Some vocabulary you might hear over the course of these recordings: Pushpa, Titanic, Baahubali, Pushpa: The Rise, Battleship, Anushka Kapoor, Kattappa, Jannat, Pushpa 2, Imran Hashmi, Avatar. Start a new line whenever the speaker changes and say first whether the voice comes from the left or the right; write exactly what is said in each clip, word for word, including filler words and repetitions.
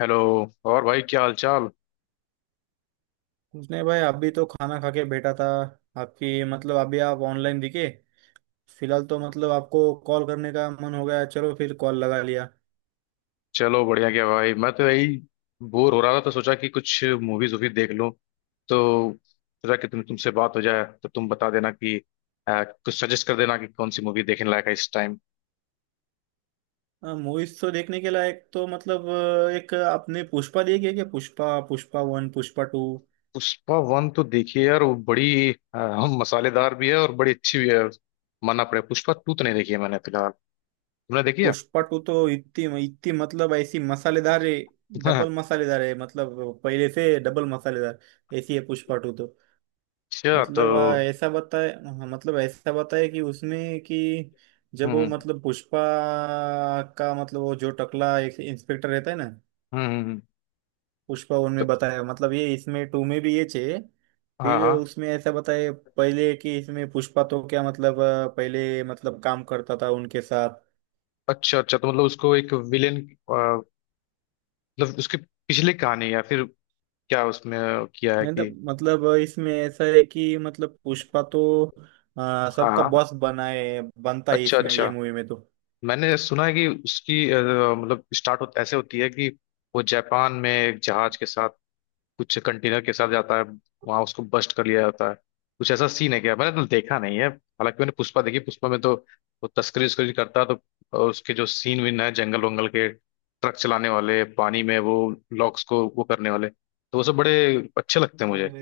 left: Hello. और भाई, क्या हाल चाल।
right: उसने भाई अभी तो खाना खा के बैठा था। आपकी मतलब अभी आप ऑनलाइन दिखे। फिलहाल तो मतलब आपको कॉल करने का मन हो गया, चलो फिर कॉल लगा लिया।
left: चलो बढ़िया क्या भाई, मैं तो यही बोर हो रहा था, तो सोचा कि कुछ मूवीज वूवीज देख लूं। तो सोचा कि तुम तुमसे बात हो जाए, तो तुम बता देना कि अ, कुछ सजेस्ट कर देना कि कौन सी मूवी देखने लायक है इस टाइम।
right: मूवीज तो देखने के लायक तो मतलब अ, एक आपने पुष्पा देखी है क्या? Pushpa, Pushpa one, Pushpa two.
left: Pushpa one तो देखिए यार, वो बड़ी अ, मसालेदार भी है और बड़ी अच्छी भी है, मानना पड़ेगा। पुष्पा टू तो नहीं देखी है मैंने फिलहाल। तुमने देखी है?
right: पुष्पा टू तो इतनी इतनी मतलब ऐसी मसालेदार है, डबल मसालेदार है, मतलब पहले से डबल मसालेदार। ऐसी है पुष्पा टू तो।
left: अच्छा। तो
right: मतलब आ, ऐसा बताए। हाँ, मतलब ऐसा बताए कि उसमें कि जब
left: हम्म
right: वो
left: हम्म।
right: मतलब पुष्पा का मतलब वो जो टकला एक इंस्पेक्टर रहता है ना।
left: हम्म, हम्म।
right: पुष्पा
left: तो
right: उनमें बताया मतलब ये, इसमें टू में भी ये चाहिए।
left: हाँ
right: फिर
left: हाँ।
right: उसमें ऐसा बताए पहले कि इसमें पुष्पा तो क्या मतलब आ, पहले मतलब काम करता था उनके साथ।
left: अच्छा अच्छा, तो मतलब उसको एक विलेन, मतलब उसके पिछले कहानी, या फिर क्या उसमें किया है
right: नहीं तो,
left: कि।
right: मतलब इसमें ऐसा है कि मतलब पुष्पा तो आ,
left: हाँ
right: सबका
left: हाँ।
right: बॉस बनाए बनता है
left: अच्छा
right: इसमें, ये
left: अच्छा,
right: मूवी में।
left: मैंने सुना है कि उसकी अ, मतलब स्टार्ट हो, ऐसे होती है कि वो जापान में एक जहाज के साथ, कुछ कंटेनर के साथ जाता है, वहां उसको बस्ट कर लिया जाता है। कुछ ऐसा सीन है क्या? मैंने तो देखा नहीं है हालांकि। मैंने पुष्पा देखी, पुष्पा में तो वो तस्करी उस्करी करता है, तो अ, उसके जो सीन विन है, जंगल वंगल के, ट्रक चलाने वाले, पानी में वो लॉक्स को वो करने वाले, तो वो सब बड़े अच्छे लगते हैं
right: तो
left: मुझे।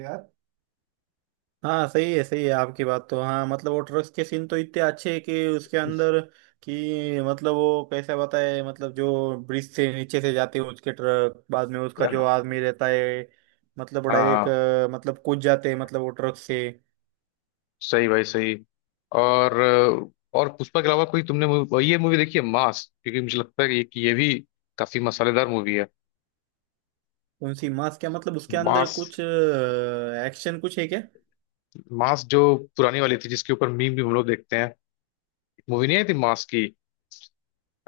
right: हाँ सही है सही है आपकी बात तो। हाँ मतलब वो ट्रक्स के सीन तो इतने अच्छे हैं कि उसके अंदर कि मतलब वो कैसा बताए, मतलब जो ब्रिज से नीचे से जाते हैं उसके ट्रक, बाद में उसका जो
left: हाँ
right: आदमी रहता है, मतलब डायरेक्ट
left: हाँ,
right: मतलब कूद जाते हैं मतलब वो ट्रक से।
left: सही भाई सही। और और पुष्पा के अलावा कोई तुमने मूवी, ये मूवी देखी है मास? क्योंकि मुझे लगता है कि कि ये भी काफी मसालेदार मूवी है।
right: कौन सी मास? क्या मतलब उसके अंदर
left: मास।
right: कुछ एक्शन कुछ है क्या?
left: मास जो पुरानी वाली थी, जिसके ऊपर मीम भी हम लोग देखते हैं। मूवी नहीं आई थी मास की?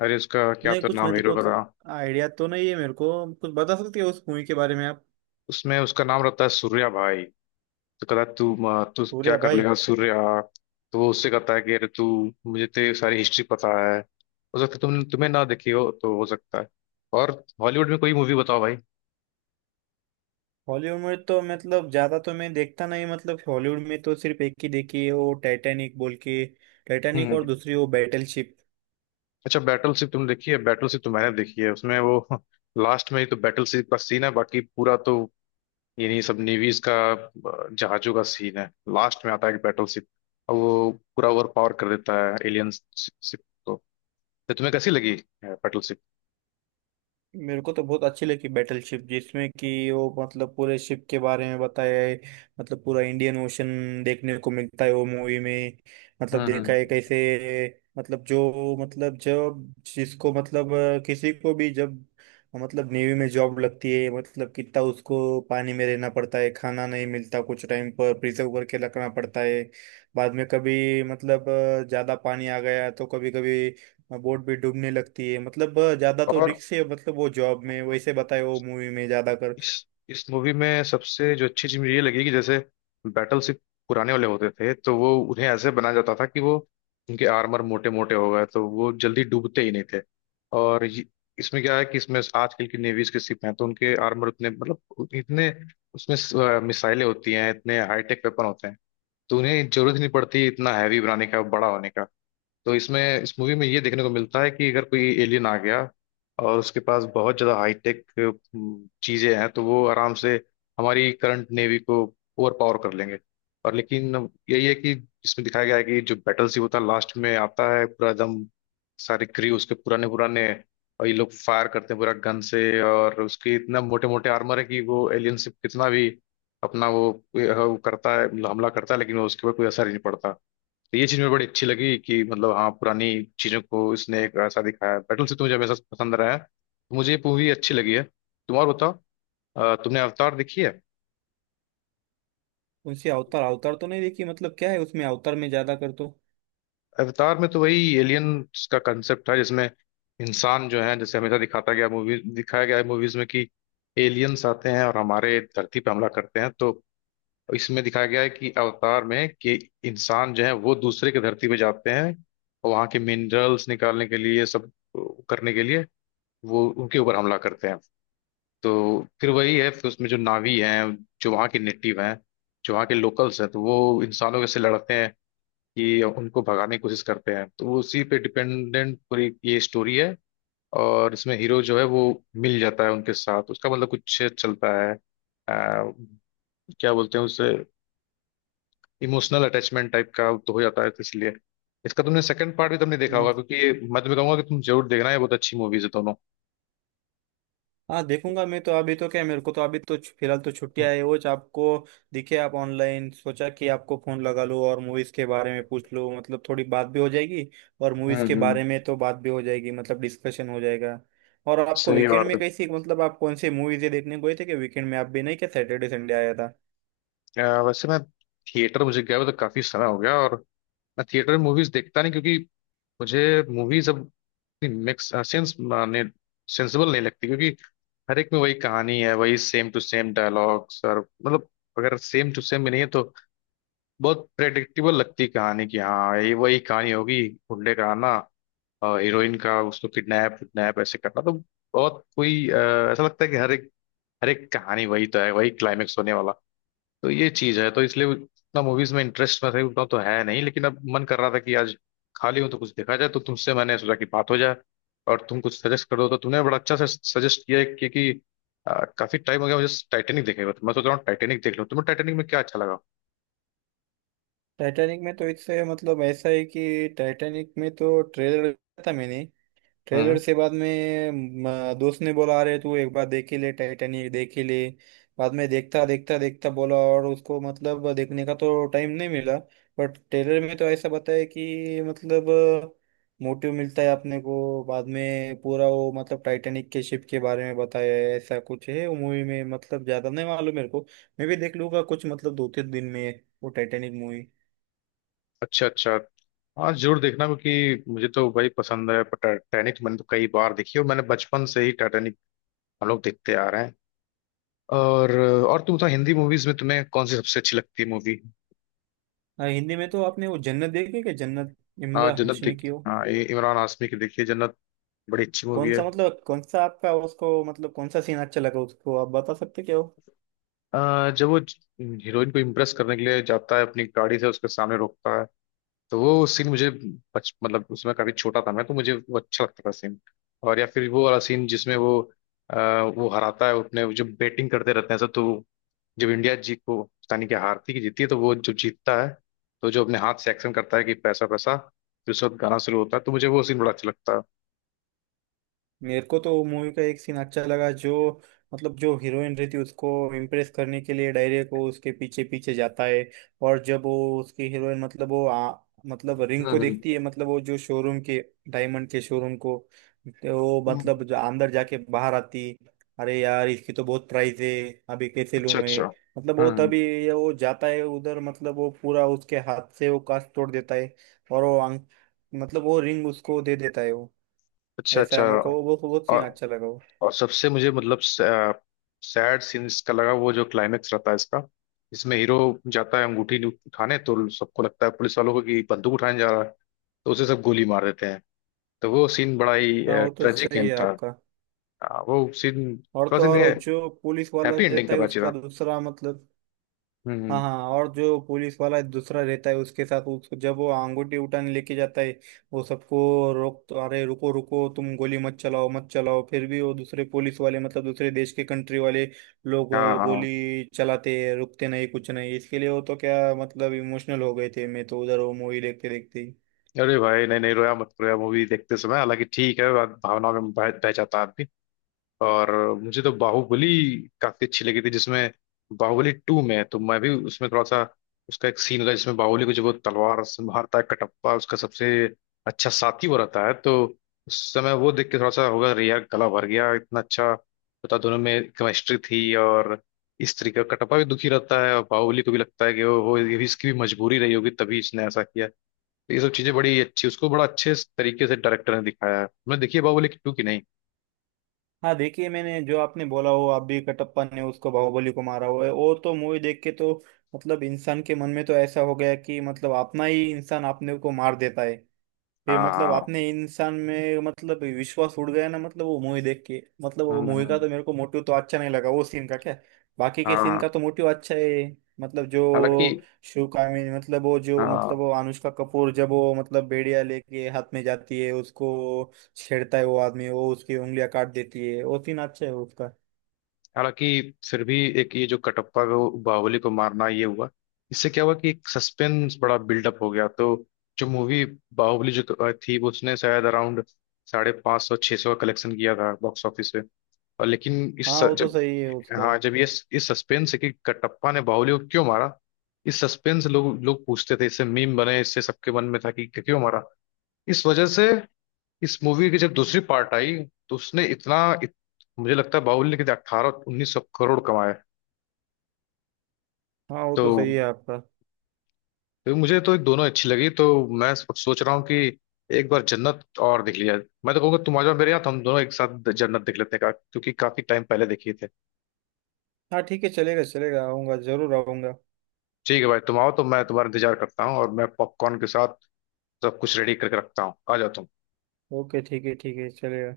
left: अरे उसका क्या
right: नहीं
left: तो
right: कुछ, मैं
left: नाम
right: तो
left: हीरो का
right: कुछ
left: था।
right: आइडिया तो नहीं है मेरे को। कुछ बता सकती हो उस मूवी के बारे में आप?
left: उसमें उसका नाम रहता है सूर्या भाई, तो कहता है, तू म, तू क्या
right: पूरे
left: कर
right: भाई।
left: लेगा सूर्या। तो वो उससे कहता है कि अरे तू, मुझे तेरी सारी हिस्ट्री पता है। हो सकता है तुम तुम्हें ना देखी हो, तो हो सकता है। और हॉलीवुड में कोई मूवी बताओ भाई।
right: हॉलीवुड में तो मतलब ज्यादा तो मैं देखता नहीं, मतलब हॉलीवुड में तो सिर्फ एक ही देखी है, वो टाइटैनिक बोल के। टाइटैनिक
left: हम्म।
right: और दूसरी वो बैटल शिप।
left: अच्छा, बैटलशिप तुम देखी है? बैटलशिप तो मैंने देखी है, उसमें वो लास्ट में ही तो बैटलशिप का सीन है, बाकी पूरा तो यही सब नेवीज का अ, जहाजों का सीन है। लास्ट में आता है एक बैटलशिप, और वो पूरा ओवर पावर कर देता है एलियन शिप को। तो तुम्हें कैसी लगी बैटलशिप?
right: मेरे को तो बहुत अच्छी लगी बैटलशिप, जिसमें कि वो मतलब पूरे शिप के बारे में बताया है, मतलब पूरा इंडियन ओशन देखने को मिलता है वो मूवी में। मतलब
left: हम्म
right: देखा है
left: हम्म।
right: कैसे, मतलब जो मतलब जब जिसको मतलब अ, किसी को भी जब मतलब नेवी में जॉब लगती है, मतलब कितना उसको पानी में रहना पड़ता है, खाना नहीं मिलता, कुछ टाइम पर प्रिजर्व करके रखना पड़ता है। बाद में कभी मतलब अ, ज्यादा पानी आ गया तो कभी कभी बोट भी डूबने लगती है, मतलब अ, ज्यादा तो
left: और
right: रिक्स है मतलब वो जॉब में,
left: और
right: वैसे बताए वो मूवी में ज्यादा कर।
left: इस इस मूवी में सबसे जो अच्छी चीज मुझे ये लगी कि, जैसे बैटल सिप पुराने वाले होते थे, तो वो उन्हें ऐसे बनाया जाता था कि वो, उनके आर्मर मोटे मोटे हो गए, तो वो जल्दी डूबते ही नहीं थे। और ये, इसमें क्या है कि इसमें आजकल की नेवीज के शिप हैं, तो उनके आर्मर उतने मतलब इतने, उसमें स- मिसाइलें होती हैं, इतने हाईटेक वेपन होते हैं, तो उन्हें जरूरत ही नहीं पड़ती इतना हैवी बनाने का, बड़ा होने का। तो इसमें इस मूवी में ये देखने को मिलता है कि अगर कोई एलियन आ गया, और उसके पास बहुत ज़्यादा हाईटेक चीज़ें हैं, तो वो आराम से हमारी करंट नेवी को ओवर पावर कर लेंगे। और लेकिन यही है कि इसमें दिखाया गया है कि जो बैटल शिप होता है, लास्ट में आता है पूरा, एकदम सारे क्रू उसके पुराने पुराने, और ये लोग फायर करते हैं पूरा गन से, और उसके इतना मोटे मोटे आर्मर है कि वो एलियन शिप कितना भी अपना वो, वो करता है, हमला करता है, लेकिन वो उसके ऊपर कोई असर ही नहीं पड़ता। तो ये चीज मुझे बड़ी अच्छी लगी कि मतलब, हाँ पुरानी चीजों को इसने एक ऐसा दिखाया है। बैटल से तो मुझे हमेशा पसंद रहा है, तो मुझे ये मूवी अच्छी लगी है। तुम और बताओ। अ, तुमने अवतार देखी है?
right: उनसे अवतार, अवतार तो नहीं देखी, मतलब क्या है उसमें अवतार में ज्यादा कर तो।
left: अवतार में तो वही एलियंस का कंसेप्ट है, जिसमें इंसान जो है, जैसे हमेशा दिखाता गया, मूवी दिखाया गया है मूवीज में कि एलियंस आते हैं और हमारे धरती पर हमला करते हैं। तो इसमें दिखाया गया है कि अवतार में कि इंसान जो है वो दूसरे के धरती पे जाते हैं, और वहाँ के मिनरल्स निकालने के लिए सब करने के लिए वो उनके ऊपर हमला करते हैं। तो फिर वही है, फिर उसमें जो नावी हैं, जो वहाँ के नेटिव हैं, जो वहाँ के लोकल्स हैं, तो वो इंसानों के से लड़ते हैं कि उनको भगाने की कोशिश करते हैं। तो वो उसी पे डिपेंडेंट पूरी ये स्टोरी है। और इसमें हीरो जो है वो मिल जाता है उनके साथ, उसका मतलब कुछ चलता है अ, क्या बोलते हैं उसे, इमोशनल अटैचमेंट टाइप का तो हो जाता है। तो इसलिए इसका तुमने सेकंड पार्ट भी तुमने देखा होगा,
right: मत-
left: क्योंकि ये मैं तुम्हें कहूंगा कि तुम जरूर देखना है। बहुत अच्छी मूवीज है दोनों।
right: हाँ देखूंगा मैं तो। अभी तो क्या है, मेरे को तो अभी तो छु- फिलहाल तो छुट्टियां है। वो ज- आपको दिखे आप ऑनलाइन, सोचा कि आपको फोन लगा लो और मूवीज के बारे में पूछ लो, मतलब थोड़ी बात भी हो जाएगी। और
left: हम्म
right: मूवीज के
left: हम्म।
right: बारे में तो बात भी हो जाएगी, मतलब डिस्कशन हो जाएगा। और आपको
left: सही
right: वीकेंड
left: बात
right: में
left: है।
right: कैसी, मतलब आप कौन से मूवीज देखने गए थे? कि वीकेंड में आप भी नहीं क्या, सैटरडे संडे आया था?
left: अ, वैसे मैं थिएटर मुझे गया हुआ तो काफी समय हो गया, और मैं थिएटर में मूवीज देखता नहीं, क्योंकि मुझे मूवीज अब मिक्स सेंस माने सेंसिबल नहीं लगती, क्योंकि हर एक में वही कहानी है, वही सेम टू सेम डायलॉग्स, और मतलब अगर सेम टू सेम भी नहीं है तो बहुत प्रेडिक्टेबल लगती है कहानी की, हाँ ये वही कहानी होगी, गुंडे का आना, और हीरोइन का उसको किडनैप किडनैप ऐसे करना। तो बहुत कोई अ, ऐसा लगता है कि हर एक, हर एक कहानी वही तो है, वही क्लाइमेक्स होने वाला है। तो ये चीज है, तो इसलिए उतना मूवीज में इंटरेस्ट मैं सही बताऊं तो है नहीं, लेकिन अब मन कर रहा था कि आज खाली हूं तो कुछ देखा जाए, तो तुमसे मैंने सोचा कि बात हो जाए, और तुम कुछ सजेस्ट कर दो। तो तुमने बड़ा अच्छा से सजेस्ट किया है, क्योंकि अ, काफी टाइम हो गया मुझे टाइटेनिक देखे हुए, तो मैं सोच रहा हूँ टाइटेनिक देख लूं। तुम्हें टाइटेनिक में क्या अच्छा लगा?
right: टाइटैनिक में तो इससे मतलब ऐसा है कि टाइटैनिक में तो ट्रेलर देखा था मैंने। ट्रेलर
left: हम्म।
right: से बाद में म, दोस्त ने बोला, अरे तू एक बार देख ही ले, टाइटैनिक देख ही ले। बाद में देखता देखता देखता बोला, और उसको मतलब देखने का तो टाइम नहीं मिला। बट ट्रेलर में तो ऐसा बताया कि मतलब मोटिव मिलता है अपने को, बाद में पूरा वो मतलब टाइटैनिक के शिप के बारे में बताया है, ऐसा कुछ है वो मूवी में, मतलब ज्यादा नहीं मालूम मेरे को। मैं भी देख लूंगा कुछ, मतलब दो तीन दिन में वो टाइटैनिक मूवी।
left: अच्छा अच्छा। हाँ जरूर देखना, क्योंकि मुझे तो भाई पसंद है। पर टाइटैनिक मैंने तो कई बार देखी है, और मैंने बचपन से ही टाइटैनिक हम लोग देखते आ रहे हैं। और और तुम तो हिंदी मूवीज में तुम्हें कौन सी सबसे अच्छी लगती है मूवी?
right: हाँ, हिंदी में तो आपने वो जन्नत देखी क्या? जन्नत
left: हाँ
right: इमरान
left: जन्नत
right: हाशमी
left: देख,
right: की हो।
left: हाँ इ- इमरान हाशमी की, देखिए जन्नत बड़ी अच्छी मूवी
right: कौन
left: है।
right: सा मतलब कौन सा आपका उसको, मतलब कौन सा सीन अच्छा लगा उसको? आप बता सकते क्या हो?
left: अ, जब वो हीरोइन को इम्प्रेस करने के लिए जाता है, अपनी गाड़ी से उसके सामने रोकता है, तो वो सीन मुझे, बच मतलब उसमें काफी छोटा था मैं, तो मुझे वो अच्छा लगता था सीन। और या फिर वो वाला सीन जिसमें वो अ, वो हराता है अपने वो जो बेटिंग करते रहते हैं सब, तो जब इंडिया जीत को पता नहीं क्या, हारती कि जीतती है, तो वो जो जीतता है, तो जो अपने हाथ से एक्शन करता है कि पैसा पैसा, फिर उसके बाद गाना शुरू होता है, तो मुझे वो सीन बड़ा अच्छा लगता है।
right: मेरे को तो मूवी का एक सीन अच्छा लगा, जो मतलब जो हीरोइन रहती है, उसको इम्प्रेस करने के लिए डायरे को उसके पीछे पीछे जाता है। और जब वो उसकी हीरोइन मतलब वो आ, मतलब रिंग को
left: हम्म हम्म।
right: देखती है, मतलब वो जो शोरूम के, डायमंड के शोरूम को। तो वो
left: हम्म।
right: मतलब जो अंदर जाके बाहर आती, अरे यार इसकी तो बहुत प्राइस है, अभी कैसे लूं
left: अच्छा
right: मैं।
left: अच्छा।
right: मतलब वो
left: हम्म।
right: तभी ये, वो जाता है उधर, मतलब वो पूरा उसके हाथ से वो कांच तोड़ देता है, और वो अंग मतलब वो रिंग उसको दे देता है वो।
left: अच्छा
right: ऐसा
left: अच्छा।
right: है, मेरे को वो तो बहुत सीन
left: और
right: अच्छा लगा वो।
left: और सबसे मुझे मतलब सैड सीन इसका लगा, वो जो क्लाइमेक्स रहता है इसका। इसमें हीरो जाता है अंगूठी नहीं उठाने, तो सबको लगता है पुलिस वालों को कि बंदूक उठाने जा रहा है, तो उसे सब गोली मार देते हैं। तो वो सीन बड़ा ही
right: हाँ वो तो
left: ट्रेजिक
right: सही
left: एंड
right: है
left: था।
right: आपका।
left: हाँ, वो सीन
right: और
left: थोड़ा
right: तो
left: सा
right: और वो
left: इन्हें
right: जो पुलिस वाला
left: हैप्पी एंडिंग
right: रहता है
left: करना चाहिए
right: उसका
left: था।
right: दूसरा मतलब।
left: हम्म
right: हाँ
left: हम्म।
right: हाँ, और जो पुलिस वाला दूसरा रहता है उसके साथ, उसको जब वो अंगूठी उठाने लेके जाता है वो सबको रोक तो, अरे रुको रुको तुम गोली मत चलाओ मत चलाओ, फिर भी वो दूसरे पुलिस वाले मतलब दूसरे देश के कंट्री वाले लोग
left: हाँ
right: अ,
left: हाँ,
right: गोली चलाते हैं, रुकते नहीं, कुछ नहीं इसके लिए। वो तो क्या मतलब इमोशनल हो गए थे, मैं तो उधर वो मूवी देखते देखते ही।
left: अरे भाई नहीं नहीं, रोया मत, रोया मूवी देखते समय। हालांकि ठीक है, भावना में बह बह जाता है आदमी। और मुझे तो बाहुबली काफी अच्छी लगी थी, जिसमें बाहुबली टू में है, तो मैं भी उसमें थोड़ा सा उसका एक सीन लगा जिसमें बाहुबली को जब वो तलवार से मारता है कटप्पा, उसका सबसे अच्छा साथी वो रहता है, तो उस समय वो देख के थोड़ा सा होगा, अरे यार गला भर गया, इतना अच्छा पता, दोनों में केमिस्ट्री थी, और इस तरीके का। कटप्पा भी दुखी रहता है, और बाहुबली को भी लगता है कि वो वो ये भी, इसकी भी मजबूरी रही होगी तभी इसने ऐसा किया। तो ये सब चीजें बड़ी अच्छी, उसको बड़ा अच्छे तरीके से डायरेक्टर ने दिखाया है। मैं देखिए बाहुबली की टू की नहीं।
right: हाँ देखिए, मैंने जो आपने बोला वो आप भी, कटप्पा ने उसको बाहुबली को मारा हुआ है, और तो मूवी देख के तो मतलब इंसान के मन में तो ऐसा हो गया कि मतलब अपना ही इंसान अपने को मार देता है। फिर
left: हाँ
right: मतलब
left: हाँ।
right: आपने इंसान में मतलब विश्वास उड़ गया ना, मतलब वो मूवी देख के, मतलब वो
left: हम्म
right: मूवी का
left: हम्म।
right: तो मेरे को मोटिव तो अच्छा नहीं लगा वो सीन का, क्या। बाकी के सीन
left: हाँ
right: का तो मोटिव अच्छा है। मतलब जो
left: हालांकि,
right: शिव कामिनी मतलब वो जो मतलब
left: हाँ
right: वो अनुष्का कपूर जब वो मतलब बेड़िया लेके हाथ में जाती है, उसको छेड़ता है वो आदमी, वो उसकी उंगलियां काट देती है, वो सीन अच्छा है उसका।
left: हालांकि फिर भी एक ये जो कटप्पा को बाहुबली को मारना ये हुआ, इससे क्या हुआ कि एक सस्पेंस बड़ा बिल्डअप हो गया। तो जो मूवी बाहुबली जो थी, वो उसने शायद अराउंड साढ़े पाँच सौ छः सौ का कलेक्शन किया था बॉक्स ऑफिस पे। और लेकिन इस
right: हाँ वो तो
left: जब,
right: सही है उसका।
left: हाँ जब ये इस सस्पेंस है कि कटप्पा ने बाहुबली को क्यों मारा, इस सस्पेंस लोग लोग पूछते थे, इससे मीम बने, इससे सबके मन में था कि क्यों मारा। इस वजह से इस मूवी की जब दूसरी पार्ट आई, तो उसने इतना इत, मुझे लगता है बाहुबली ने कितने अट्ठारह उन्नीस सौ करोड़ कमाए।
right: हाँ वो
left: तो
right: तो सही है आपका।
left: तो मुझे तो दोनों अच्छी लगी। तो मैं सो- सोच रहा हूँ कि एक बार जन्नत और देख लिया। मैं तो कहूँगा तुम आ जाओ मेरे यहाँ, तो हम दोनों एक साथ जन्नत देख लेते हैं, का- क्योंकि काफी टाइम पहले देखे थे।
right: हाँ ठीक है, चलेगा चलेगा, आऊंगा जरूर आऊंगा।
left: ठीक है भाई, तुम आओ, तो मैं तुम्हारा इंतजार करता हूँ, और मैं पॉपकॉर्न के साथ सब कुछ रेडी करके रखता हूँ, आ जाओ तुम।
right: ओके ठीक है ठीक है चलेगा।